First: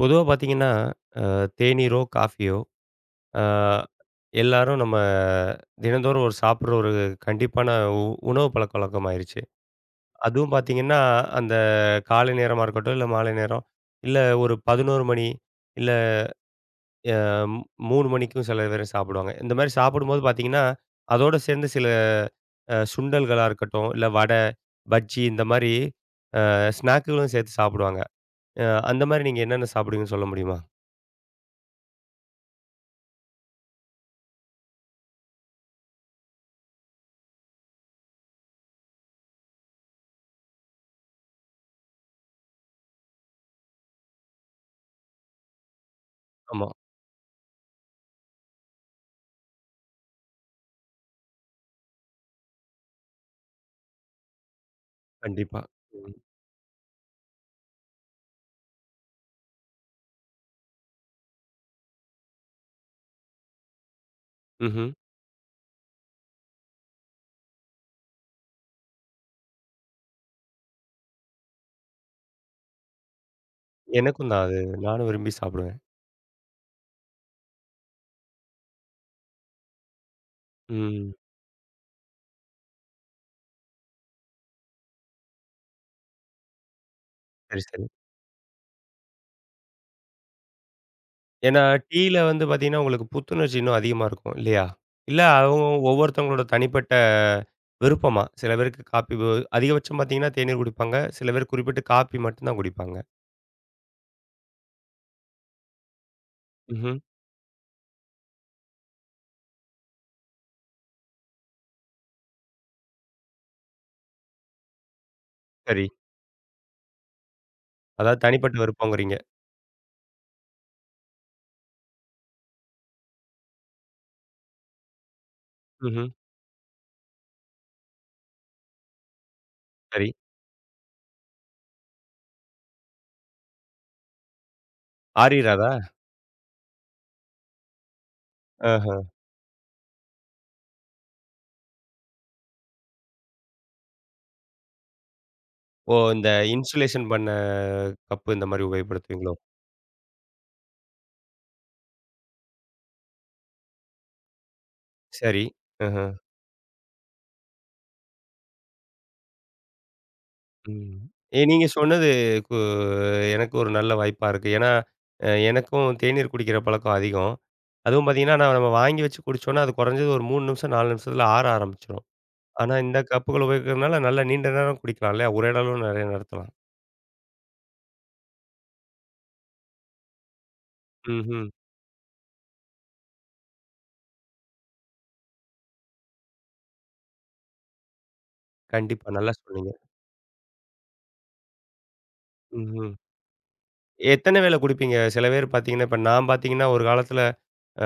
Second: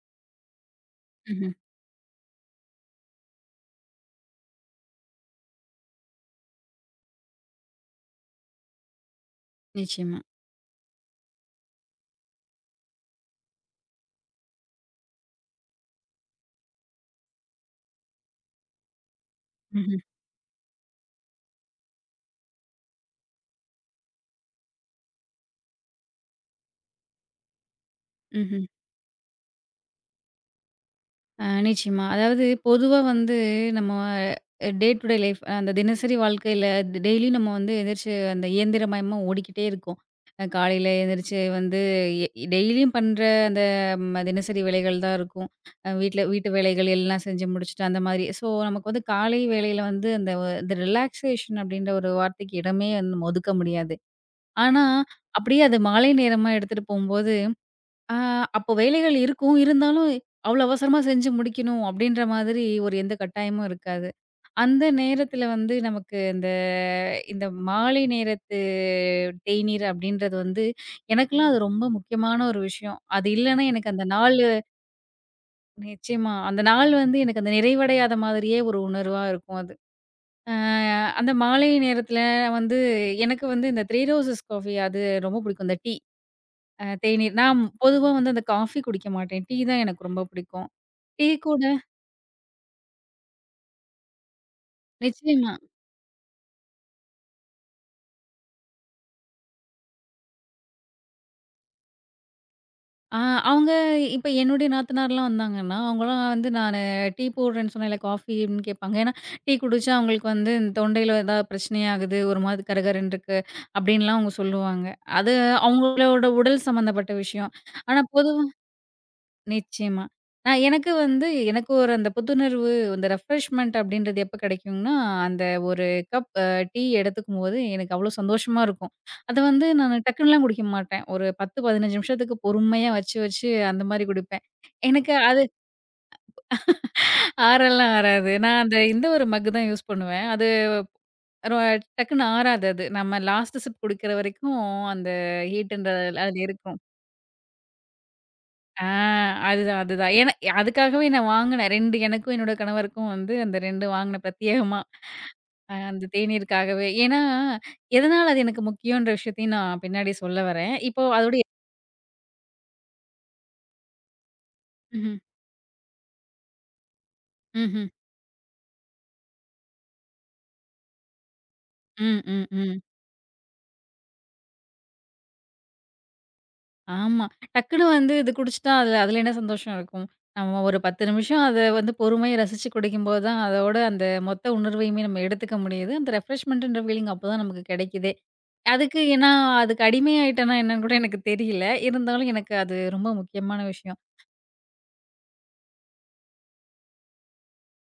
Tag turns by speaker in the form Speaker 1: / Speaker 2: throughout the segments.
Speaker 1: பொதுவா பார்த்தீங்கன்னா, அ
Speaker 2: ம்ஹ்ம்.
Speaker 1: தேநீரோ, காஃபியோ அ எல்லாரும் நம்ம தினந்தோறும் ஒரு சாப்பிடுற ஒரு கண்டிப்பான உ உணவு பழக்கவழக்கம் ஆயிருச்சு.
Speaker 2: நிச்சயமா.
Speaker 1: அதுவும் பார்த்தீங்கன்னா, அந்த காலை நேரமா இருக்கட்டும், இல்ல மாலை நேரம், இல்ல ஒரு 11 மணி, இல்ல அ 3 மணிக்கும் சில பேர் சாப்பிடுவாங்க. இந்த மாரி
Speaker 2: ம்ஹ்ம்,
Speaker 1: சாப்பிடும்போது பார்த்தீங்கன்னா, அதோட சேர்ந்து சில சுண்டல்களா இருக்கட்டும், இல்ல வடை, பஜ்ஜி இந்த மாரி ஸ்நாக்குகளும் சேர்த்து சாப்பிடுவாங்க.
Speaker 2: ம்ஹ்ம்.
Speaker 1: அ அந்த மாரி நீங்க என்னென்ன சாப்பிடுவீங்கன்னு சொல்ல முடியுமா?
Speaker 2: நிச்சயமா. அதாவது பொதுவா வந்து நம்ம டே டு டே லைஃப் அந்த தினசரி வாழ்க்கையில டெய்லியும் நம்ம வந்து எந்திரிச்சு அந்த இயந்திரமயமா ஓடிக்கிட்டே இருக்கோம். காலையில எந்திரிச்சு வந்து டெய்லியும் பண்ற அந்த தினசரி வேலைகள் தான் இருக்கும். வீட்ல வீட்டு
Speaker 1: ஆமா.
Speaker 2: வேலைகள் எல்லாம் செஞ்சு முடிச்சுட்டு அந்த மாதிரி. ஸோ, நமக்கு வந்து காலை வேளையில வந்து அந்த இந்த ரிலாக்சேஷன் அப்படின்ற ஒரு வார்த்தைக்கு இடமே வந்து நம்ம ஒதுக்க முடியாது. ஆனா,
Speaker 1: கண்டிப்பா.
Speaker 2: அப்படியே அது மாலை
Speaker 1: ம்.
Speaker 2: நேரமா எடுத்துட்டு போம்போது ஆ அப்போ வேலைகள் இருக்கும். இருந்தாலும், "அவ்ளோ அவசரமா செஞ்சு முடிக்கணும்." அப்படீன்ற மாதிரி ஒரு எந்த கட்டாயமும் இருக்காது. அந்த
Speaker 1: ம்ஹ்ம்.
Speaker 2: நேரத்தில வந்து நமக்கு இந்த இந்த மாலை நேரத்து தேநீர் அப்படீன்றது வந்து, எனக்கெல்லாம் அது ரொம்ப முக்கியமான ஒரு விஷயம். அது இல்லன்னா எனக்கு அந்த
Speaker 1: எனக்கும் தான்
Speaker 2: நாளு
Speaker 1: அது. நானும் விரும்பி சாப்பிடுவேன்.
Speaker 2: நிச்சயமா. அந்த நாள் வந்து எனக்கு அந்த நிறைவடையாத மாதிரியே ஒரு உணர்வா இருக்கும் அது. அ
Speaker 1: ம்.
Speaker 2: அந்த மாலை நேரத்தில வந்து எனக்கு வந்து இந்த 3 ரோசஸ் காஃபி அது ரொம்ப புடிக்கும். இந்த டீ. தேநீர். நான்
Speaker 1: சரி, சரி.
Speaker 2: பொதுவா வந்து அந்த காஃபி குடிக்க மாட்டேன். டீ தான் எனக்கு ரொம்ப பிடிக்கும். டீ
Speaker 1: ஏன்னா
Speaker 2: கூட
Speaker 1: டீயில வந்து பார்த்தீங்கன்னா, உங்களுக்கு புத்துணர்ச்சி இன்னும் அதிகமா இருக்கும் இல்லையா? இல்ல
Speaker 2: நிச்சயமா.
Speaker 1: அவங்க ஒவ்வொருத்தவங்களோட தனிப்பட்ட விருப்பமா? சில பேருக்கு காப்பி அதிகபட்சம் பார்த்தீங்கன்னா, தேநீர் குடிப்பாங்க. சில பேர் குறிப்பிட்டு காப்பி மட்டும் தான் குடிப்பாங்க.
Speaker 2: ஆ அவங்க இப்ப என்னுடைய நாத்தனார்லாம் வந்தாங்கன்னா, அவங்கலாம் வந்து நானு
Speaker 1: ம்ஹ்ம்.
Speaker 2: டீ போடுறேன்னு சொன்னேன்ல, காஃபின்னு கேட்பாங்க. ஏன்னா, டீ குடிச்சா அவங்களுக்கு வந்து தொண்டையில ஏதாவது பிரச்சனையாகுது, ஒரு மாதிரி கரகரன்னு இருக்கு, அப்படின்லாம் அவங்க சொல்லுவாங்க. அது
Speaker 1: சரி.
Speaker 2: அவங்களோட உடல் சம்மந்தப்பட்ட விஷயம். ஆனா
Speaker 1: அதாவது
Speaker 2: பொதுவா
Speaker 1: தனிப்பட்ட விருப்பங்கிறீங்க.
Speaker 2: நிச்சயமா. எனக்கு வந்து எனக்கு ஒரு அந்த புத்துணர்வு, அந்த ரெஃப்ரெஷ்மென்ட் அப்படின்றது எப்ப கிடைக்கும்னா, அந்த ஒரு
Speaker 1: ம்ஹ்ம்.
Speaker 2: கப் டீ எடுத்துக்கும்போது எனக்கு அவ்வளோ சந்தோஷமா இருக்கும். அத வந்து நானு
Speaker 1: சரி.
Speaker 2: டக்குனுலாம் குடிக்க மாட்டேன். ஒரு 10, 15 நிமிஷத்துக்கு பொறுமையா வச்சு வச்சு அந்த மாரி குடிப்பேன். எனக்கு அது
Speaker 1: ஆறிராதா?
Speaker 2: ஆறலாம் ஆறாது. நான் அந்த
Speaker 1: ஆஹ.
Speaker 2: இந்த ஒரு மக்கு தான் யூஸ் பண்ணுவேன். அது ரொ டக்குன்னு ஆறாது அது. நம்ம லாஸ்ட் சிப் குடிக்கிற வரைக்கும் அந்த ஹீட்ன்ற
Speaker 1: ஓ! இந்த
Speaker 2: அதுல இருக்கும்.
Speaker 1: இன்சுலேஷன் பண்ண கப்பு இந்த மாரி
Speaker 2: ஆ
Speaker 1: உபயோகப்படுத்துவீங்களோ?
Speaker 2: அதுதான், அதுதான். ஏன்னா அதுக்காகவே நான் வாங்குனேன். 2 எனக்கும் என்னோட கணவருக்கும் வந்து அந்த 2 வாங்குனேன் பிரத்யேகமா.
Speaker 1: சரி. ஆஹ.
Speaker 2: அந்த தேநீருக்காகவே. ஏன்னா, எதனால அது எனக்கு முக்கியன்ற விஷயத்தையும் நான் பின்னாடி சொல்ல வரேன்.
Speaker 1: ம்.
Speaker 2: இப்போ
Speaker 1: ஏ
Speaker 2: அதோடைய
Speaker 1: நீங்க சொன்னது கு எனக்கு ஒரு நல்ல வாய்ப்பா இருக்கு. ஏன்னா,
Speaker 2: ம்ஹ்ம்.
Speaker 1: எனக்கும் தேநீர் குடிக்கிற பழக்கம் அதிகம்.
Speaker 2: ம்ஹ்ம்.
Speaker 1: அதுவும் பார்த்தீங்கன்னா, நான் நம்ம வாங்கி வச்சு குடிச்சோம்னா, அது குறைஞ்சது ஒரு 3 நிமிஷம், 4 நிமிஷத்தில ஆற ஆரம்பிச்சுரும்.
Speaker 2: ம், ம்,
Speaker 1: ஆனா,
Speaker 2: ம்.
Speaker 1: இந்த கப்புகள் உபயோகிக்கிறதுனால நல்லா நீண்ட நேரம் குடிக்கலாம் இல்லையா? ஒரே அளவு நிறைய நடத்தலாம்.
Speaker 2: ஆமா. டக்குனு வந்து இது குடிச்சுட்டா அதுல அதுல என்ன சந்தோஷம் இருக்கும்? நம்ம ஒரு 10 நிமிஷம்
Speaker 1: ம்ஹ்ம்.
Speaker 2: அத வந்து பொறுமையா ரசிச்சு குடிக்கும்போது தான் அதோட அந்த மொத்த உணர்வையுமே நம்ம எடுத்துக்க முடியுது. அந்த ரெஃப்ரெஷ்மெண்ட்ன்ற ஃபீலிங் அப்பதான் நமக்கு கிடைக்குதே! அதுக்கு
Speaker 1: கண்டிப்பா.
Speaker 2: ஏன்னா,
Speaker 1: நல்லா சொன்னீங்க.
Speaker 2: அதுக்கு அடிமையாயிட்டேனா என்னன்னு கூட எனக்கு தெரியல. இருந்தாலும் எனக்கு அது
Speaker 1: ம்ஹ்ம்.
Speaker 2: ரொம்ப முக்கியமான விஷயம்.
Speaker 1: எத்தன வேள குடிப்பீங்க? சில பேர் பார்த்தீங்கன்னா, இப்ப நான் பார்த்தீங்கன்னா, ஒரு காலத்தில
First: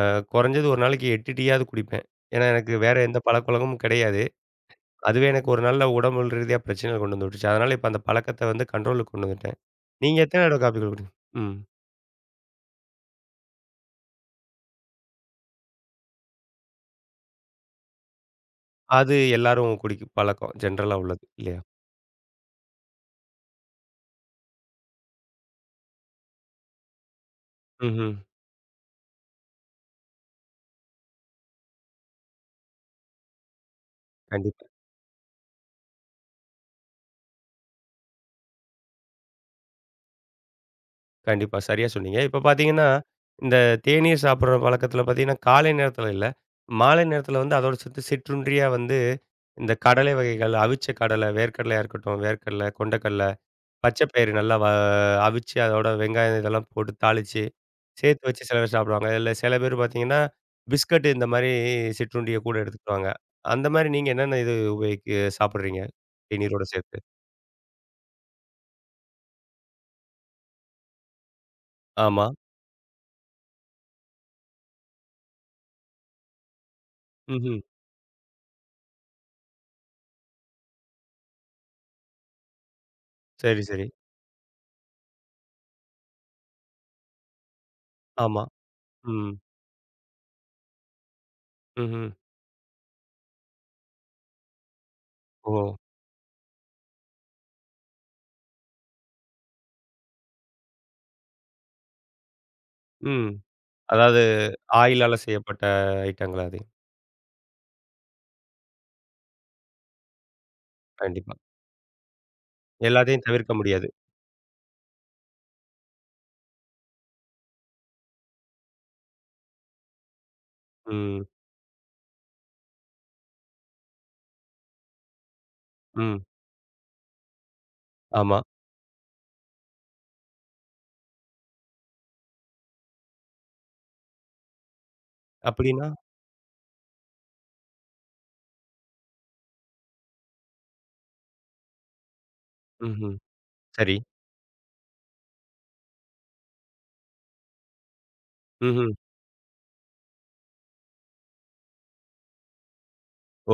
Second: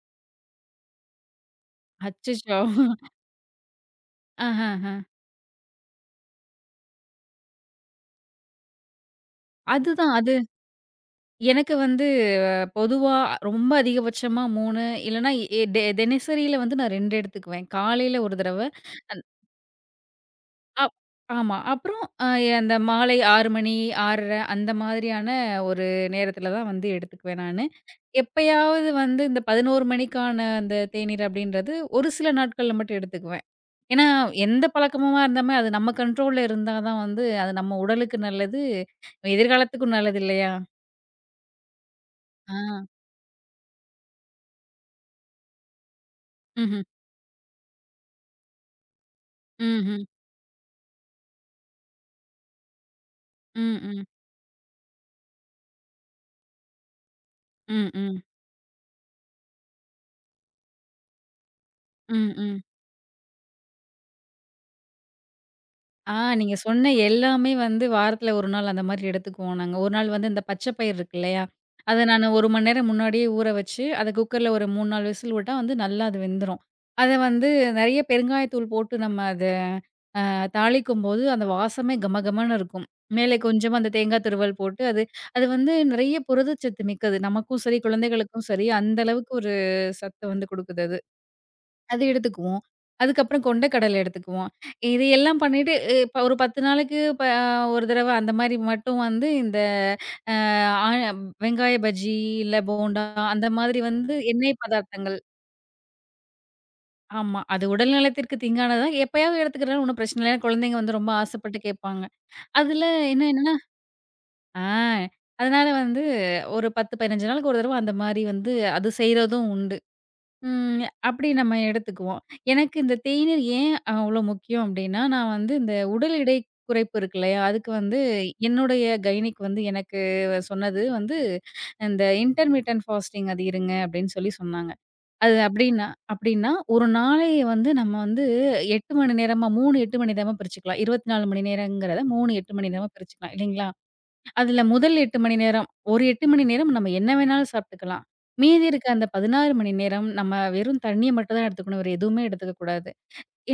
Speaker 1: குறைஞ்சது ஒரு நாளைக்கு 8 டீயாவது குடிப்பேன். ஏன்னா,
Speaker 2: அச்சச்சோ!
Speaker 1: எனக்கு வேற எந்த பழக்கவழக்கமும் கிடையாது.
Speaker 2: அஹஹ.
Speaker 1: அதுவே எனக்கு ஒரு நல்ல உடம்பு ரீதியா பிரச்சனைகள் கொண்டு வந்து விட்டுச்சு. அதனால இப்ப அந்த பழக்கத்த வந்து கண்ட்ரோலுக்கு கொண்டு வந்துட்டேன்.
Speaker 2: அதுதான்
Speaker 1: நீங்க
Speaker 2: அது
Speaker 1: எத்தன தடவ காப்பி குடி. ம்.
Speaker 2: எனக்கு வந்து பொதுவா ரொம்ப அதிகபட்சமா 3 இல்லன்னா எ டெ தினசரியில வந்து நான் 2 எடுத்துக்குவேன். காலையில ஒரு தடவ.
Speaker 1: அது
Speaker 2: அந்
Speaker 1: எல்லாரும் குடிக்கும் பழக்கம்.
Speaker 2: அப்
Speaker 1: ஜெனரலா உள்ளது
Speaker 2: ஆமா.
Speaker 1: இல்லையா?
Speaker 2: அப்புறம் அந்த மாலை 6 மணி, 6:30 அந்த மாதிரியான ஒரு நேரத்தில தான் வந்து எடுத்துக்குவேன் நானு.
Speaker 1: ம்ஹ்ம்.
Speaker 2: எப்பயாவது வந்து இந்த 11 மணிக்கான அந்த தேநீர் அப்படின்றது ஒரு சில நாட்கள்ல மட்டும் எடுத்துக்குவேன். ஏன்னா, எந்த
Speaker 1: கண்டிப்பா,
Speaker 2: பழக்கமா இருந்தாலுமே அது நம்ம கண்ட்ரோல்ல இருந்தா தான் வந்து, அது நம்ம உடலுக்கு நல்லது, எதிர்காலத்துக்கும் நல்லது இல்லையா?
Speaker 1: கண்டிப்பா. சரியா சொன்னீங்க. இப்ப
Speaker 2: ஆ.
Speaker 1: பார்த்தீங்கன்னா, இந்த தேநீர் சாப்பிடுற பழக்கத்துல பார்த்தீங்கன்னா, காலை நேரத்துல இல்ல.
Speaker 2: ம்ஹ்ம்.
Speaker 1: மாலை நேரத்துல வந்து அதோட சேர்த்து சிற்றுண்டியா வந்து இந்த
Speaker 2: ம்ஹ்ம்.
Speaker 1: கடலை வகைகள், அவிச்ச கடலை, வேர்க்கடலையா இருக்கட்டும், வேர்க்கடலை, கொண்டைக்கடல
Speaker 2: ம்,
Speaker 1: பச்சை
Speaker 2: ம்.
Speaker 1: பயிறு நல்லா அவிச்சு, அதோட வெங்காயம் இதெல்லாம் போட்டு தாளிச்சு,
Speaker 2: ம், ம்.
Speaker 1: சேர்த்து வச்சு சில பேர் சாப்பிடுவாங்க. இல்ல சில பேர் பார்த்தீங்கன்னா, பிஸ்கட் இந்த மாரி
Speaker 2: ம்,
Speaker 1: சிற்றுண்டிய கூட
Speaker 2: ம்.
Speaker 1: எடுத்துக்குவாங்க. அந்த மாரி நீங்க என்னென்ன இது உபயோகிக்கு சாப்பிடுறீங்க?
Speaker 2: ஆ நீங்க
Speaker 1: தேநீரோட
Speaker 2: சொன்ன
Speaker 1: சேர்த்து.
Speaker 2: எல்லாமே வந்து வாரத்துல 1 நாள் அந்த மாரி எடுத்துக்குவோம் நாங்க. 1 நாள் வந்து இந்த பச்சை பயிறு இருக்கு இல்லையா? அத
Speaker 1: ஆமா.
Speaker 2: நானு 1 மணி நேரம் முன்னாடியே ஊற வச்சு, அத குக்கர்ல ஒரு 3, 4 விசில் விட்டா வந்து நல்லா அது வெந்துரும். அத வந்து
Speaker 1: ம்ஹ்ம்.
Speaker 2: நெறைய பெருங்காயத்தூள் போட்டு நம்ம அத தாளிக்கும்போது அந்த வாசமே கமகமன்னு இருக்கும். மேலே
Speaker 1: சரி,
Speaker 2: கொஞ்சமா
Speaker 1: சரி.
Speaker 2: அந்த தேங்காய் துருவல் போட்டு, அது அது வந்து நிறைய புரதச்சத்து மிக்கது. நமக்கும் சரி,
Speaker 1: ஆமா.
Speaker 2: குழந்தைகளுக்கும் சரி, அந்த அளவுக்கு
Speaker 1: ம்.
Speaker 2: ஒரு சத்து வந்து குடுக்குது அது. அது
Speaker 1: ம்ஹ்ம்.
Speaker 2: எடுத்துக்குவோம். அதுக்கப்புறம் கொண்ட கடலை எடுத்துக்குவோம். இது எல்லாம்
Speaker 1: ஓ!
Speaker 2: பண்ணிட்டு இப்ப ஒரு 10 நாளைக்கு ஒரு தடவ அந்த மாரி மட்டும் வந்து இந்த ஆ வெங்காய பஜ்ஜி, இல்ல போண்டா
Speaker 1: ம்.
Speaker 2: அந்த மாதிரி வந்து
Speaker 1: அதாவது
Speaker 2: எண்ணெய்
Speaker 1: ஆயிலால
Speaker 2: பதார்த்தங்கள்.
Speaker 1: செய்யப்பட்ட ஐட்டங்களா அது?
Speaker 2: ஆமா. அது உடல் நலத்திற்கு தீங்கானது தான். எப்பயாவது எடுத்துக்கிறனால ஒண்ணும் பிரச்சனை இல்ல. ஏன்னா குழந்தைங்க வந்து ரொம்ப
Speaker 1: கண்டிப்பா.
Speaker 2: ஆசைப்பட்டு கேட்பாங்க. அதுல
Speaker 1: எல்லாத்தையும்
Speaker 2: என்ன
Speaker 1: தவிர்க்க
Speaker 2: என்னன்னா
Speaker 1: முடியாது.
Speaker 2: ஆ. அதனால வந்து ஒரு 10, 15 நாளுக்கு ஒரு தடவ அந்த மாரி வந்து அது செய்றதும் உண்டு. ம்
Speaker 1: ம்.
Speaker 2: அப்படி நம்ம எடுத்துக்குவோம். எனக்கு இந்த தேநீர் ஏன் அவ்வளோ முக்கியம் அப்படின்னா, நான் வந்து இந்த உடல்
Speaker 1: ம்.
Speaker 2: எடை குறைப்பு இருக்கு இல்லையா? அதுக்கு வந்து
Speaker 1: ஆமா.
Speaker 2: என்னுடைய கைனிக் வந்து எனக்கு சொன்னது வந்து, இந்த இன்டர்மிட்டன்ட் ஃபாஸ்டிங் அது இருங்க அப்படின்னு சொல்லி சொன்னாங்க. அது அப்படின்னா
Speaker 1: அப்படின்னா?
Speaker 2: அப்படின்னா, ஒரு நாளை வந்து நம்ம வந்து 8 மணி நேரமா 3, 8 மணி நேரமா பிரிச்சுக்கலாம். 24 மணி நேரங்கிறத 3, 8 மணி நேரமா
Speaker 1: ம்ஹ்ம்.
Speaker 2: பிரிச்சுக்கலாம் இல்லைங்களா?
Speaker 1: சரி.
Speaker 2: அதுல முதல் 8 மணி நேரம், ஒரு 8 மணி நேரம் நம்ம என்ன வேணாலும் சாப்பிட்டுக்கலாம். மீதி இருக்க
Speaker 1: ம்ஹ்ம்.
Speaker 2: அந்த 16 மணி நேரம் நம்ம வெறும் தண்ணீய மட்டும் தான் எடுத்துக்கணும். வேற எதுவுமே எடுத்துக்க கூடாது.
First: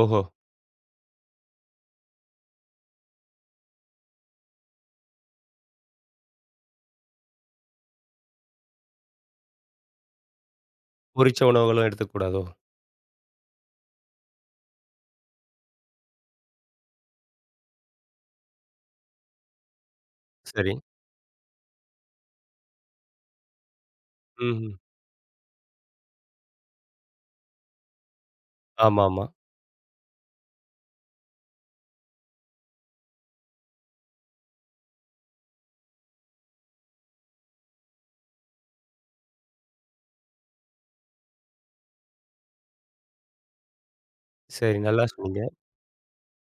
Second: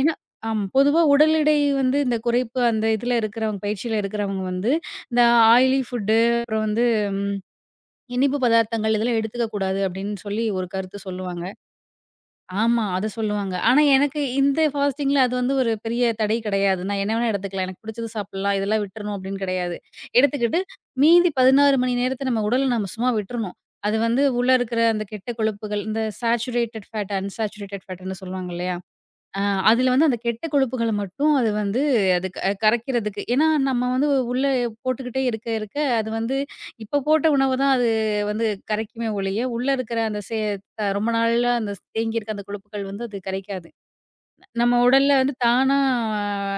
Speaker 2: ஏன்னா
Speaker 1: ஓஹோ!
Speaker 2: ஆமா. பொதுவா உடல் எடை வந்து இந்த குறைப்பு அந்த இதுல இருக்கிறவங்க பயிற்சியில இருக்கிறவங்க வந்து, இந்த ஆயிலி ஃபுட்டு அப்புறம் வந்து இனிப்பு பதார்த்தங்கள் இதெல்லாம் எடுத்துக்க கூடாது அப்படின்னு சொல்லி ஒரு கருத்து
Speaker 1: பொரிச்ச
Speaker 2: சொல்லுவாங்க.
Speaker 1: உணவுகளும் எடுத்துக்கக்கூடாதோ?
Speaker 2: ஆமா. அத சொல்லுவாங்க. ஆனா எனக்கு இந்த ஃபாஸ்டிங்ல அது வந்து ஒரு பெரிய தடை கிடையாது. நான் என்ன வேணா எடுத்துக்கலாம். எனக்கு பிடிச்சது சாப்பிடலாம். இதெல்லாம் விட்டுறணும் அப்படின்னு கிடையாது. எடுத்துக்கிட்டு
Speaker 1: சரி.
Speaker 2: மீதி 16 மணி நேரத்த நம்ம உடல நம்ம சும்மா விட்டுறணும். அது வந்து உள்ள
Speaker 1: ம்ஹ்ம்.
Speaker 2: இருக்கிற அந்த கெட்ட கொழுப்புகள், இந்த சேச்சுரேட்டட் ஃபேட், அன்சாச்சுரேட்டட் ஃபேட்ன்னு சொல்லுவாங்க இல்லையா?
Speaker 1: ஆமாமா.
Speaker 2: ஆ அதுல வந்து அந்த கெட்ட கொழுப்புகள மட்டும் அது வந்து அது கரைக்கிறதுக்கு ஏன்னா, நம்ம வந்து உள்ள போட்டுக்கிட்டே இருக்க, இருக்க அது வந்து இப்ப போட்ட உணவு தான் அது வந்து கரைக்குமே ஒழிய, உள்ள இருக்கிற அந்த சே அ ரொம்ப நாளா அந்த தேங்கியிருக்க அந்த கொழுப்புகள் வந்து அது கரைக்காது.
Speaker 1: சரி
Speaker 2: நம்ம
Speaker 1: நல்லா
Speaker 2: உடல்ல வந்து
Speaker 1: சொன்னீங்க.
Speaker 2: தானா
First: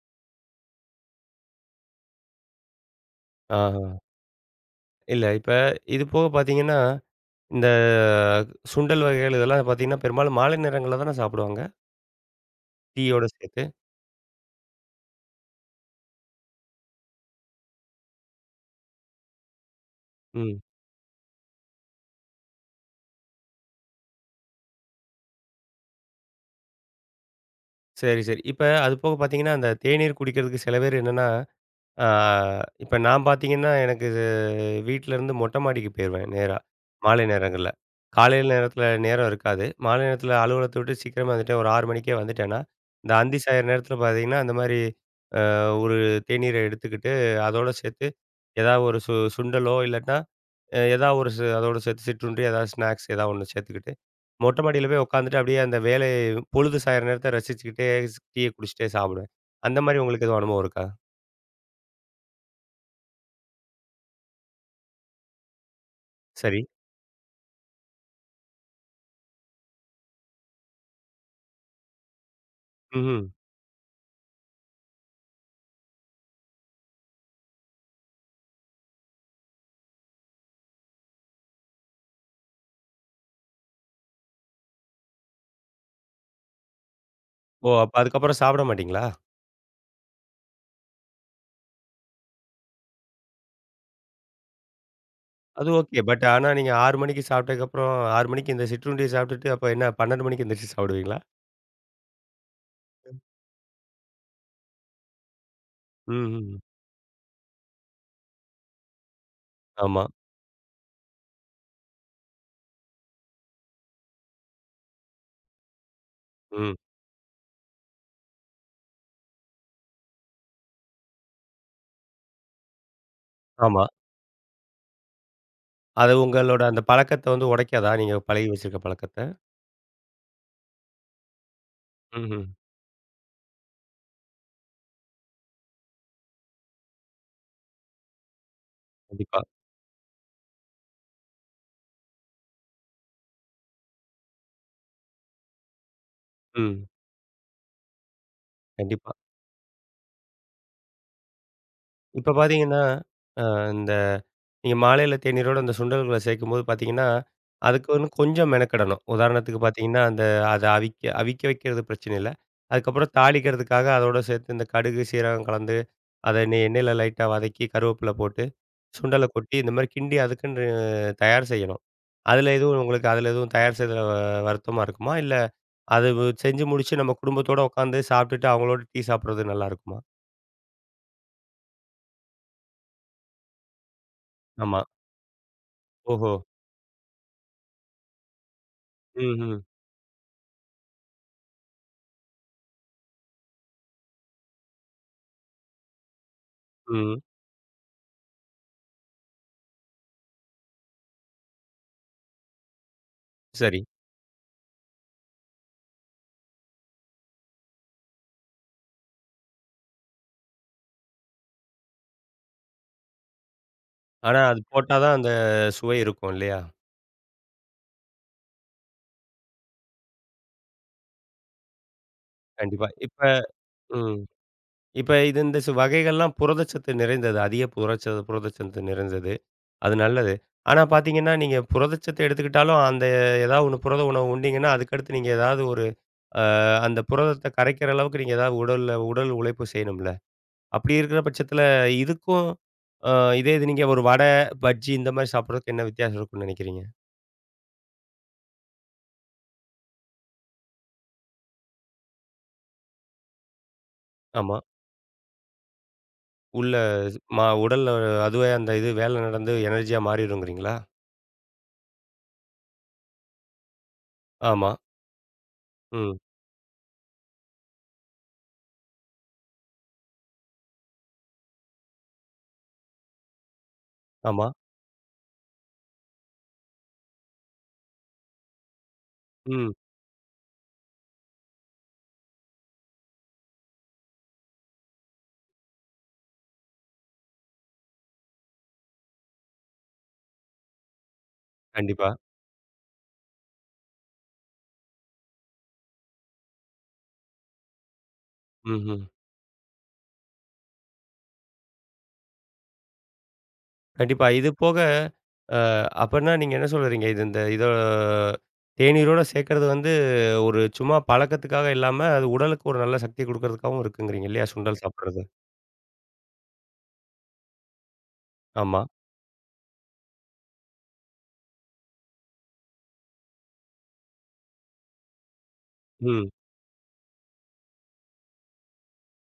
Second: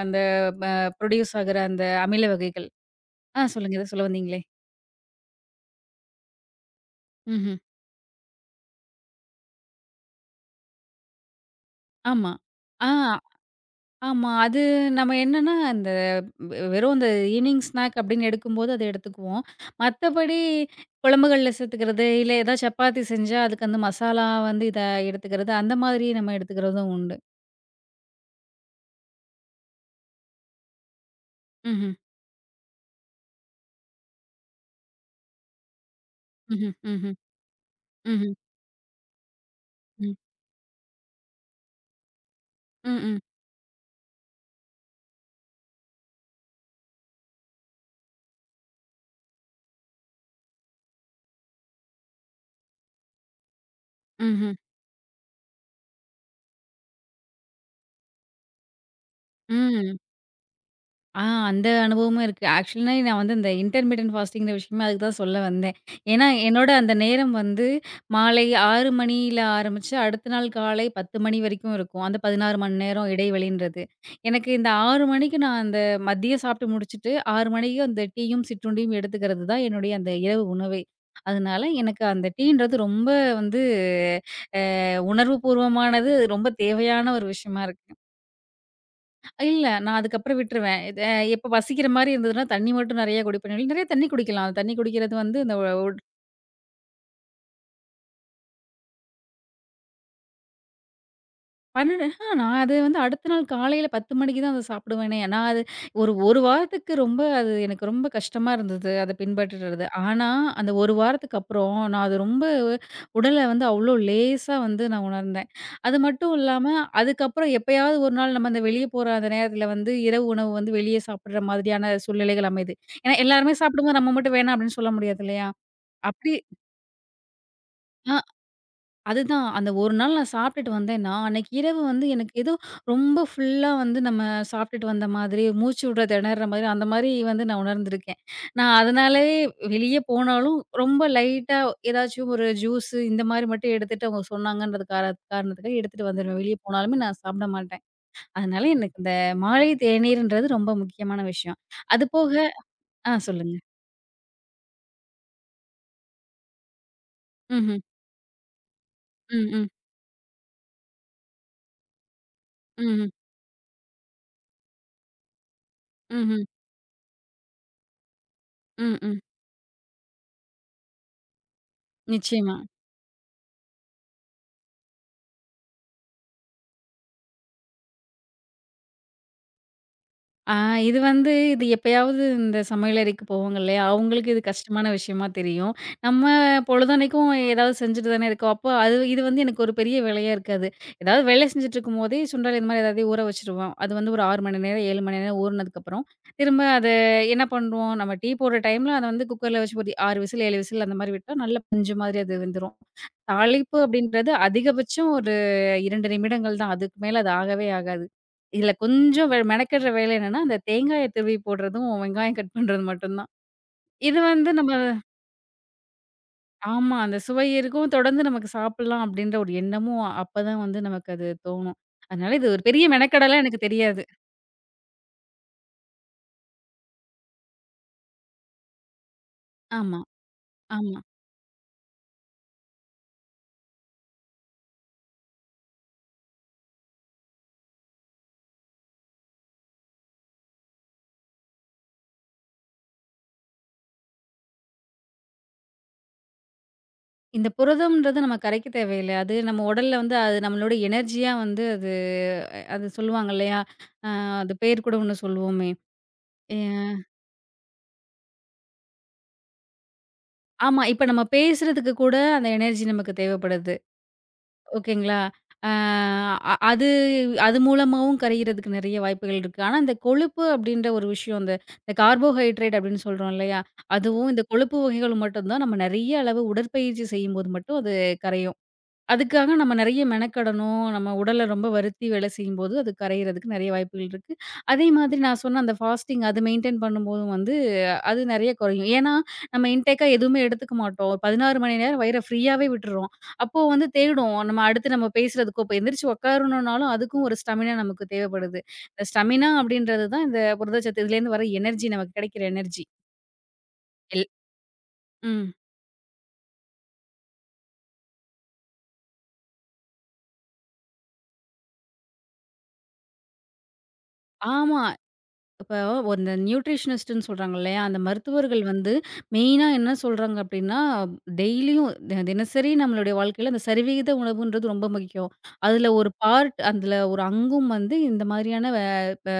Speaker 2: அந்த ப புரொடியூஸ் ஆகுற அந்த அமில வகைகள் சொல்லுங்க.
Speaker 1: ஆஹா.
Speaker 2: ஏதோ சொல்ல வந்தீங்களே?
Speaker 1: இல்ல இப்ப இது போக பார்த்தீங்கன்னா,
Speaker 2: ம்ஹ்ம்.
Speaker 1: இந்த சுண்டல் வகைகள் இதெல்லாம் பார்த்தீங்கன்னா, பெரும்பாலும் மாலை நேரங்கள்ல தானே சாப்பிடுவாங்க?
Speaker 2: ஆமா. ஆ.
Speaker 1: டீயோட சேர்த்து.
Speaker 2: ஆமா. அது நம்ம என்னன்னா, அந்த வெறும் அந்த ஈவினிங் ஸ்நாக் அப்படின்னு எடுக்கும்போது அத எடுத்துக்குவோம். மத்தபடி
Speaker 1: ம்.
Speaker 2: குழம்புகள்ல சேர்த்துக்கிறது, இல்ல ஏதாவது சப்பாத்தி செஞ்சா அதுக்கு அந்த மசாலா வந்து இத எடுத்துக்கிறது, அந்த மாதிரி நம்ம எடுத்துக்கிறதும் உண்டு.
Speaker 1: சரி, சரி. இப்ப அது போக பார்த்தீங்கன்னா, அந்த தேநீர் குடிக்கிறதுக்கு சில பேர் என்னன்னா,
Speaker 2: ம்ஹ்ம்,
Speaker 1: ஆ இப்ப நான் பார்த்தீங்கன்னா, எனக்கு இது வீட்லருந்து மொட்டை மாடிக்கு போயிருவேன் நேரா,
Speaker 2: ம்ஹ்ம், ம்ஹ்ம்,
Speaker 1: மாலை நேரங்கள்ல.
Speaker 2: ம்ஹ்ம்,
Speaker 1: காலையில நேரத்தில நேரம் இருக்காது. மாலை
Speaker 2: ம்,
Speaker 1: நேரத்தில அலுவலகத்த விட்டு சீக்கிரமா வந்துட்டேன். ஒரு 6 மணிக்கே வந்துட்டேன்னா, இந்த
Speaker 2: ம்,
Speaker 1: அந்தி சாயிர நேரத்தில பார்த்தீங்கன்னா, அந்த மாரி ஒரு தேநீரை எடுத்துக்கிட்டு, அதோட சேர்த்து ஏதாவது ஒரு சுண்டலோ இல்லாட்னா, ஏதாவது ஒரு அதோட சேர்த்து சிற்றுண்டி, ஏதாவது ஸ்நாக்ஸ் ஏதாவது ஒண்ணு சேர்த்துக்கிட்டு,
Speaker 2: ம்ஹ்ம்,
Speaker 1: மொட்டை மாடியில போய் உட்காந்துட்டு அப்படியே அந்த வேலை பொழுது சாயிற நேரத்த ரசிச்சுக்கிட்டே டீய குடிச்சிட்டே சாப்பிடுவேன். அந்த
Speaker 2: ம்.
Speaker 1: மாரி உங்களுக்கு எதுவும் அனுபவம் இருக்கா?
Speaker 2: ஆ அந்த அனுபவமும் இருக்கு. ஆக்சுவலா நான் வந்து இந்த இன்டர்மிட்டன்ட் ஃபாஸ்டிங்கிற விஷயமே அதுக்கு தான் சொல்ல வந்தேன். ஏன்னா,
Speaker 1: சரி.
Speaker 2: என்னோட அந்த நேரம் வந்து மாலை 6 மணியில ஆரம்பிச்சு, அடுத்த நாள் காலை 10 மணி வரைக்கும் இருக்கும். அந்த 16 மணி நேரம்
Speaker 1: ம்ஹ்ம்.
Speaker 2: இடைவெளின்றது. எனக்கு இந்த 6 மணிக்கு நான் அந்த மதியம் சாப்பிட்டு முடிச்சுட்டு, 6 மணிக்கு அந்த டீயும், சிற்றுண்டியும் எடுத்துக்கிறது தான் என்னுடைய அந்த இரவு உணவே. அதனால எனக்கு அந்த டீன்றது ரொம்ப வந்து அ உணர்வுபூர்வமானது, ரொம்ப தேவையான ஒரு விஷயமா
Speaker 1: ஓ!
Speaker 2: இருக்கு.
Speaker 1: அப்ப அதுக்கப்புறம் சாப்பிட மாட்டீங்களா?
Speaker 2: இல்ல. நான் அதுக்கப்புறம் விட்டுருவேன். இது எப்ப பசிக்கிற மாரி இருந்ததுன்னா, தண்ணி மட்டும் நெறையா குடிப்பேன். நெறைய தண்ணி குடிக்கலாம். தண்ணி குடிக்கிறது வந்து இந்த
Speaker 1: அது ஓகே. பட் ஆனா நீங்க 6 மணிக்கு சாப்பிட்டதுக்கப்புறம் 6 மணிக்கு இந்த சிற்றுண்டிய சாப்பிட்டுட்டு, அப்ப என்ன 12 மணிக்கு எந்திரிச்சு சாப்பிடுவீங்களா?
Speaker 2: 12 ஆ நான் அது வந்து அடுத்த நாள் காலையில 10 மணிக்கு தான் அத சாப்பிடுவேனே. நான் அது ஒரு
Speaker 1: ம்,
Speaker 2: 1
Speaker 1: ம்.
Speaker 2: வாரத்துக்கு ரொம்ப அது எனக்கு ரொம்ப கஷ்டமா இருந்தது. அத பின்பற்றுறது.
Speaker 1: ஆமா.
Speaker 2: ஆனா, அந்த 1 வாரத்துக்கு அப்புறம் நான் அது ரொம்ப உடல வந்து அவ்ளோ லேசா வந்து நான் உணர்ந்தேன். அது மட்டும் இல்லாம,
Speaker 1: ம்.
Speaker 2: அதுக்கப்புறம் எப்பயாவது ஒரு நாள் நம்ம அந்த வெளிய போற அந்த நேரத்துல வந்து இரவு உணவு வந்து வெளிய சாப்பிடுற மாதிரியான சூழ்நிலைகள் அமையுது. ஏன்னா எல்லாருமே
Speaker 1: ஆமா.
Speaker 2: சாப்பிடும்போது நம்ம மட்டும் வேணாம் அப்படின்னு சொல்ல முடியாது இல்லையா?
Speaker 1: அது
Speaker 2: அப்படி
Speaker 1: உங்களோட அந்த பழக்கத்த வந்து உடைக்காதா?
Speaker 2: ஆ
Speaker 1: நீங்க பழகி வச்சிருக்க பழக்கத்த?
Speaker 2: அதுதான். அந்த ஒரு நாள் நான் சாப்பிட்டுட்டு வந்தேன்னா, அன்னைக்கு இரவு வந்து எனக்கு
Speaker 1: ம்ஹ்ம்.
Speaker 2: ஏதோ ரொம்ப ஃபுல்லா வந்து நம்ம சாப்பிட்டுட்டு வந்த மாதிரி, மூச்சு விட திணற மாதிரி, அந்த மாரி வந்து நான் உணர்ந்திருக்கேன். நான் அதனாலயே
Speaker 1: கண்டிப்பா.
Speaker 2: வெளிய போனாலும் ரொம்ப லைட்டா ஏதாச்சும் ஒரு ஜூஸு இந்த மாரி மட்டும் எடுத்துட்டு அவங்க சொன்னாங்கன்றது காரணத்துக்காக எடுத்துட்டு வந்துருவேன். வெளிய
Speaker 1: ம்.
Speaker 2: போனாலுமே நான் சாப்பிட மாட்டேன். அதனால எனக்கு
Speaker 1: கண்டிப்பா.
Speaker 2: இந்த மாலை தேநீர்ன்றது ரொம்ப முக்கியமான விஷயம். அது
Speaker 1: இப்ப
Speaker 2: போக
Speaker 1: பார்த்தீங்கன்னா, அ
Speaker 2: சொல்லுங்க.
Speaker 1: இந்த நீங்க மாலையில தேநீரோட அந்த சுண்டல்கள சேர்க்கும்போது பார்த்தீங்கன்னா,
Speaker 2: ம்ஹ்ம்.
Speaker 1: அதுக்குன்னு கொஞ்சம் மெனக்கெடணும்.
Speaker 2: ம்,
Speaker 1: உதாரணத்துக்கு
Speaker 2: ம்.
Speaker 1: பார்த்தீங்கன்னா, அந்த அத அவிக்க அவிக்க வைக்கிறது பிரச்சனை இல்ல.
Speaker 2: ம்ஹ்ம்.
Speaker 1: அதுக்கப்புறம் தாளிக்கிறதுக்காக அதோட சேர்த்து இந்த கடுகு, சீரகம் கலந்து, அத
Speaker 2: ம்ஹ்ம்.
Speaker 1: எண்ணெயில லைட்டா வதக்கி, கருவேப்பில போட்டு,
Speaker 2: ம், ம். ம்.
Speaker 1: சுண்டல கொட்டி இந்த மாரி கிண்டி அதுக்குன்னு தயார் செய்யணும். அதுல
Speaker 2: நிச்சயமா.
Speaker 1: எதுவும் உங்களுக்கு அதுல எதுவும் தயார் செய்தல வருத்தமா இருக்குமா? இல்ல அது செஞ்சு முடிச்சு நம்ம குடும்பத்தோட உட்காந்து சாப்பிட்டுட்டு அவங்களோட டீ சாப்பிடுறது நல்லா இருக்குமா?
Speaker 2: ஆ இது வந்து இது எப்பயாவது இந்த சமையலறைக்கு போவாங்க இல்லையா? அவங்களுக்கு இது
Speaker 1: ஆமா.
Speaker 2: கஷ்டமான விஷயமா தெரியும். நம்ம
Speaker 1: ஓஹோ!
Speaker 2: பொழுதன்னைக்கும் ஏதாவது செஞ்சுட்டு தானே இருக்கோம். அப்போ அது இது வந்து
Speaker 1: ம்ஹ்ம்.
Speaker 2: எனக்கு ஒரு பெரிய வேலையா இருக்காது. ஏதாவது வேலை செஞ்சுட்டுருக்கும்போதே சுண்டல் இந்த மாதிரி ஏதாவது ஊற வச்சுருவோம். அது வந்து ஒரு 6 மணி நேரம், 7 மணி நேரம் ஊறினதுக்கப்புறம், திரும்ப அத
Speaker 1: ம். ம்,
Speaker 2: என்ன பண்ணுவோம், நம்ம டீ போடுற டைம்ல அத வந்து குக்கர்ல வச்சு ஒரு 6 விசில், 7 விசில் அந்த மாதிரி விட்டா நல்ல பஞ்சு மாதிரி அது வெந்துரும். தாளிப்பு
Speaker 1: சரி.
Speaker 2: அப்படின்றது அதிகபட்சம் ஒரு 2 நிமிடங்கள் தான். அதுக்கு மேல அது ஆகவே ஆகாது. இதுல கொஞ்சம் மெனக்கெடுற வேலை என்னன்னா, அந்த தேங்காய துருவி போடுறதும், வெங்காயம் கட் பண்றது மட்டும் தான். இது
Speaker 1: ஆனா
Speaker 2: வந்து
Speaker 1: அது
Speaker 2: நம்ம
Speaker 1: போட்டா தான் அந்த சுவை இருக்கும் இல்லையா?
Speaker 2: ஆமா. அந்த சுவை இருக்கும். தொடர்ந்து நமக்கு சாப்பிடலாம் அப்படின்ற ஒரு எண்ணமும் அப்பதான் வந்து நமக்கு அது தோணும். அதனால இது ஒரு பெரிய
Speaker 1: கண்டிப்பா. இப்ப
Speaker 2: மெனக்கெடலாம் எனக்கு தெரியாது.
Speaker 1: ம். இப்ப இது இந்த வகைகள்லாம் புரதச்சத்து நிறைந்தது. அதிக புரதச்சத்து நிறைந்தது. அது
Speaker 2: ஆமா,
Speaker 1: நல்லது. ஆனா
Speaker 2: ஆமா.
Speaker 1: பார்த்தீங்கன்னா, நீங்க புரதச்சத்து எடுத்துக்கிட்டாலும் அந்த ஏதாவது ஒண்ணு புரத உணவு உண்டீங்கன்னா, அதுக்கடுத்து நீங்க ஏதாவது ஒரு அ அந்த புரதத்த கரைக்கிற அளவுக்கு நீங்க ஏதாவது உடல்ல உடல் உழைப்பு செய்யணும்ல? அப்படி இருக்கிற பட்சத்தில, இதுக்கும் அ இதே இது நீங்க ஒரு வடை, பஜ்ஜி இந்த மாரி சாப்பிடுறதுக்கு என்ன வித்தியாசம் இருக்கும்னு நினைக்கிறீங்க?
Speaker 2: இந்த புரதம்ன்றது நம்ம கரைக்க தேவையில்ல. அது நம்ம உடல்ல வந்து அது நம்மளோட எனர்ஜியா வந்து அது அது சொல்லுவாங்க இல்லையா? அ அது
Speaker 1: ஆமா.
Speaker 2: பேர் கூட ஒண்ணு சொல்லுவோமே. எ
Speaker 1: உள்ள ஸ்- மா உடல்ல அதுவே அந்த இது வேலை நடந்து எனர்ஜியா மாறிடுங்கிறீங்களா?
Speaker 2: ஆமா. இப்ப நம்ம பேசுறதுக்கு கூட அந்த எனர்ஜி நமக்கு தேவைப்படுது.
Speaker 1: ஆமா.
Speaker 2: ஓகேங்களா? அ
Speaker 1: ம்.
Speaker 2: அ அது அது மூலமாவும் கரையிறதுக்கு நெறைய வாய்ப்புகள் இருக்கு. ஆனா, இந்த கொழுப்பு அப்படின்ற ஒரு விஷயம் அந்த இந்த கார்போஹைட்ரேட் அப்படின்னு சொல்றோம் இல்லையா? அதுவும் இந்த
Speaker 1: ஆமா.
Speaker 2: கொழுப்பு வகைகள் மட்டும் தான் நம்ம நெறைய அளவு உடற்பயிற்சி செய்யும்போது மட்டும் அது கரையும். அதுக்காக
Speaker 1: ம்.
Speaker 2: நம்ம நெறைய மெனக்கெடணும். நம்ம உடல ரொம்ப வருத்தி வேலை செய்யும்போது, அது கரையிறதுக்கு நெறைய வாய்ப்புகள் இருக்கு. அதே மாதிரி நான் சொன்ன அந்த ஃபாஸ்டிங் அது மெயின்டெயின் பண்ணும்போதும் வந்து, அது நெறைய குறையும். ஏன்னா, நம்ம இன்டேக்கா எதுவுமே எடுத்துக்க மாட்டோம். 16 மணி நேரம்
Speaker 1: கண்டிப்பா.
Speaker 2: வயிற ஃப்ரீயாவே விட்டுர்றோம். அப்போ வந்து தேடும். நம்ம அடுத்து நம்ம பேசுறதுக்கோ, இப்ப எந்திரிச்சு உட்காரணும்னாலும் அதுக்கும் ஒரு ஸ்டெமினா நமக்கு தேவைப்படுது.
Speaker 1: ம்ஹ்ம்.
Speaker 2: இந்த ஸ்டெமினா அப்படின்றது தான் இந்த புரதச்சத்து இதுலேருந்து வர எனர்ஜி நமக்கு கிடைக்கிற எனர்ஜி.
Speaker 1: கண்டிப்பா.
Speaker 2: எல்
Speaker 1: இது போக
Speaker 2: ம்.
Speaker 1: அ அப்பன்னா நீங்க என்ன சொல்றீங்க? இது இந்த இத தேநீரோட சேர்க்கறது வந்து ஒரு சும்மா பழக்கத்துக்காக இல்லாம, அது உடலுக்கு ஒரு நல்ல சக்தி குடுக்கறதுக்காகவும் இருக்குங்கிறீங்க இல்லையா?
Speaker 2: ஆமா.
Speaker 1: சுண்டல் சாப்பிடுறது.
Speaker 2: இப்போ ஒரு இந்த நியூட்ரிஷனிஸ்ட்டுன்னு சொல்றாங்க இல்லையா? அந்த மருத்துவர்கள்
Speaker 1: ஆமா.
Speaker 2: வந்து மெயினா என்ன சொல்றாங்க அப்டின்னா, டெய்லியும் தினசரி நம்மளுடைய வாழ்க்கையில அந்த சரிவிகித உணவுன்றது ரொம்ப முக்கியம். அதுல ஒரு
Speaker 1: ம்.
Speaker 2: பார்ட், அதுல ஒரு அங்கும் வந்து இந்த மாதிரியான வே ப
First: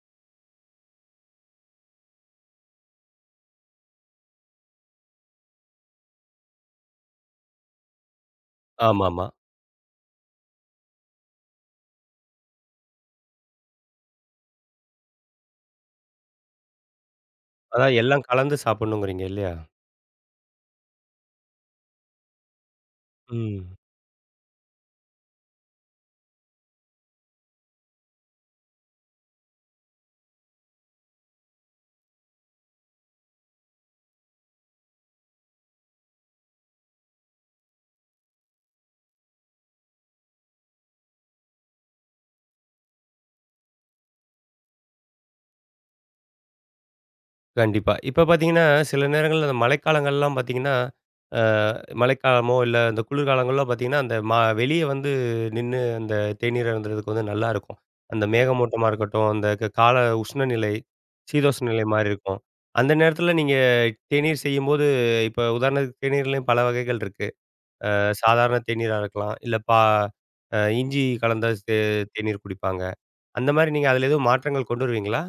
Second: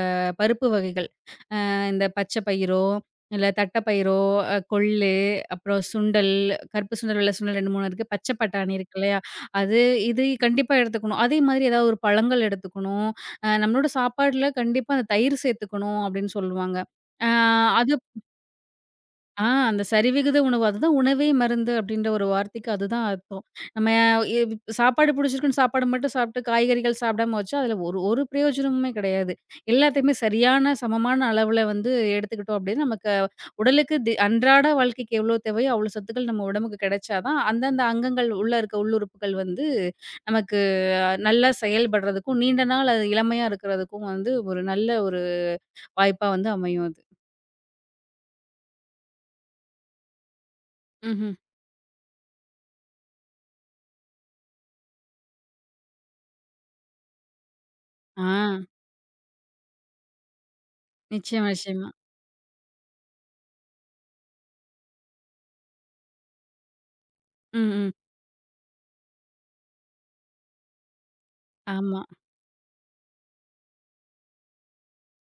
Speaker 2: பருப்பு வகைகள். இந்த பச்சை பயிரோ, இல்ல தட்டப்பயிரோ, கொள்ளு, அப்புறம் சுண்டல், கருப்பு சுண்டல், வெள்ள சுண்டல் 2, 3 இருக்கு. பச்சை பட்டாணி இருக்கு இல்லையா?
Speaker 1: ஆமாமா.
Speaker 2: அது இது கண்டிப்பா எடுத்துக்கணும். அதே மாதிரி ஏதாவது ஒரு பழங்கள் எடுத்துக்கணும். நம்மளோட சாப்பாடுல கண்டிப்பா அந்த தயிர் சேர்த்துக்கணும் அப்படின்னு சொல்லுவாங்க. அ அது
Speaker 1: அதான் எல்லாம் கலந்து சாப்பிடணுங்கிறீங்க
Speaker 2: ஆ
Speaker 1: இல்லையா?
Speaker 2: அந்த சரிவிகித உணவு. அதுதான் உணவே மருந்து அப்படின்ற ஒரு வார்த்தைக்கு அதுதான் அர்த்தம்.
Speaker 1: ம்.
Speaker 2: நம்ம இ சாப்பாடு பிடிச்சிருக்குன்னு சாப்பாடு மட்டும் சாப்பிட்டு, காய்கறிகள் சாப்பிடாம வச்சா, அதில ஒரு ஒரு பிரயோஜனமுமே கிடையாது. எல்லாத்தையுமே சரியான, சமமான அளவுல வந்து எடுத்துக்கிட்டோம் அப்படின்னா, நமக்கு உடலுக்கு அன்றாட வாழ்க்கைக்கு எவ்வளோ தேவையோ, அவ்வளோ சத்துக்கள் நம்ம உடம்புக்கு கிடைச்சா தான், அந்தந்த அங்கங்கள் உள்ள இருக்க உள்ளுறுப்புகள் வந்து நமக்கு நல்லா செயல்படுறதுக்கும், நீண்ட நாள் அது இளமையா இருக்கிறதுக்கும் வந்து ஒரு நல்ல ஒரு வாய்ப்பா வந்து அமையும் அது.
Speaker 1: கண்டிப்பா. இப்ப பார்த்தீங்கன்னா, சில நேரங்கள்ல அந்த மழைக்காலங்கள்லாம் பார்த்தீங்கன்னா,
Speaker 2: ம்ஹ்ம்.
Speaker 1: அ மழைக்காலமோ இல்ல இந்த குளிர்காலங்களோ பார்த்தீங்கன்னா, அந்த வெளிய வந்து நின்னு அந்த தேநீர் அருந்துறதுக்கு வந்து நல்லா இருக்கும். அந்த
Speaker 2: ஆ.
Speaker 1: மேகமூட்டமா இருக்கட்டும், அந்த கால உஷ்ணநிலை,
Speaker 2: நிச்சயமா,
Speaker 1: சீதோஷ்ண நிலை
Speaker 2: நிச்சயமா.
Speaker 1: மாரி இருக்கும். அந்த நேரத்தில நீங்க தேநீர் செய்யும்போது, இப்ப உதாரணத்துக்கு தேநீர்லயும் பல வகைகள் இருக்கு.
Speaker 2: ம், ம்.
Speaker 1: சாதாரண தேநீரா இருக்கலாம். இல்ல இஞ்சி கலந்த
Speaker 2: ஆமா.
Speaker 1: தேநீர் குடிப்பாங்க. அந்த மாரி நீங்க அதில எதுவும் மாற்றங்கள் கொண்டு வருவீங்களா?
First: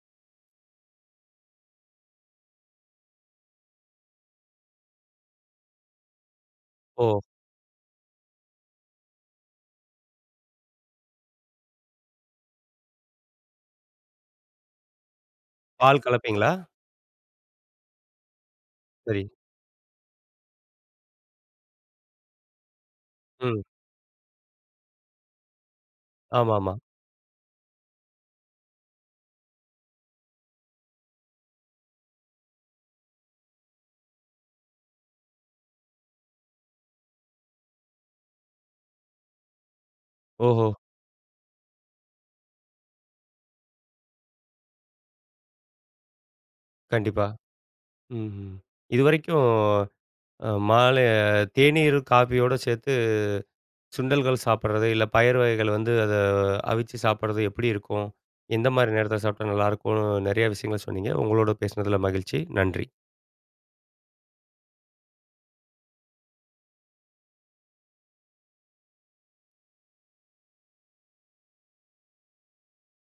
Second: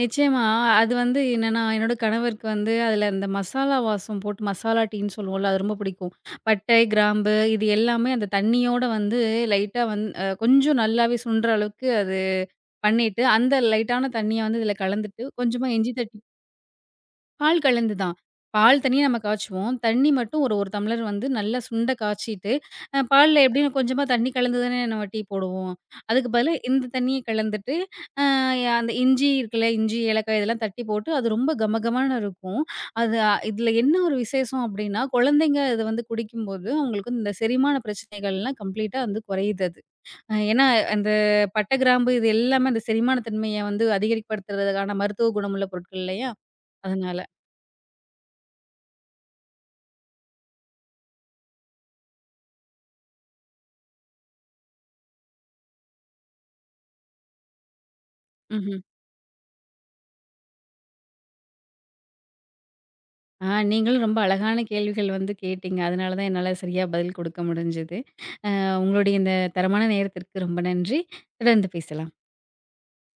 Speaker 2: நிச்சயமா. அது வந்து என்னன்னா, என்னோட கணவருக்கு வந்து அதில அந்த மசாலா வாசம் போட்டு மசாலா டீன்னு சொல்லுவோம்ல, அது ரொம்ப பிடிக்கும். பட்டை,
Speaker 1: ஓ!
Speaker 2: கிராம்பு இது எல்லாமே அந்த தண்ணியோட வந்து லைட்டா வந் அ கொஞ்சம் நல்லாவே சுண்டுற அளவுக்கு அது பண்ணிட்டு, அந்த லைட்டான தண்ணிய வந்து இதில கலந்துட்டு, கொஞ்சமா இஞ்சி
Speaker 1: பால்
Speaker 2: தட்டி
Speaker 1: கலப்பீங்களா?
Speaker 2: பால் கலந்து தான். பால் தனியா நம்ம
Speaker 1: சரி.
Speaker 2: காய்ச்சுவோம். தண்ணி மட்டும் ஒரு 1 டம்ளர் வந்து நல்லா சுண்ட காய்ச்சிட்டு, பால்ல
Speaker 1: ம்.
Speaker 2: எப்படியும் கொஞ்சமா தண்ணி கலந்து தானே நம்ம டீ போடுவோம். அதுக்கு பதிலா
Speaker 1: ஆமாமா.
Speaker 2: இந்த தண்ணிய கலந்துட்டு, அ அந்த இஞ்சி இருக்குல்ல, இஞ்சி, ஏலக்காய் இதெல்லாம் தட்டி போட்டு, அது ரொம்ப கமகமன்னு இருக்கும். அது இதுல என்ன ஒரு விசேஷம் அப்படின்னா, குழந்தைங்க இத வந்து குடிக்கும்போது, அவங்களுக்கு இந்த செரிமான பிரச்சனைகள்லாம் கம்ப்ளீட்டா வந்து குறையுது அது. ஏன்னா
Speaker 1: ஓஹோ!
Speaker 2: அந்த பட்டை, கிராம்பு இது எல்லாமே அந்த செரிமான தன்மைய வந்து அதிகப்படுத்துறதுக்கான மருத்துவ குணமுள்ள பொருட்கள் இல்லையா? அதனால.
Speaker 1: கண்டிப்பா. ம்ஹ்ம். இதுவரைக்கும் மாலை தேநீர், காஃபியோட சேர்த்து சுண்டல்கள் சாப்பிடுறது, இல்ல பயறு வகைகள் வந்து அத அவிச்சு சாப்பிடுறது எப்படி இருக்கும்? எந்த
Speaker 2: ம்ஹ்ம்.
Speaker 1: மாரி நேரத்தில சாப்பிட்டா நல்லாயிருக்கும்னு நெறைய விஷயங்கள் சொன்னீங்க. உங்களோட பேசினதில மகிழ்ச்சி. நன்றி.
Speaker 2: நீங்களும் ரொம்ப அழகான கேள்விகள் வந்து கேட்டீங்க. அதனால தான் என்னால சரியா பதில் குடுக்க முடிஞ்சது. உங்களுடைய இந்த தரமான நேரத்திற்கு ரொம்ப நன்றி. தொடர்ந்து பேசலாம்.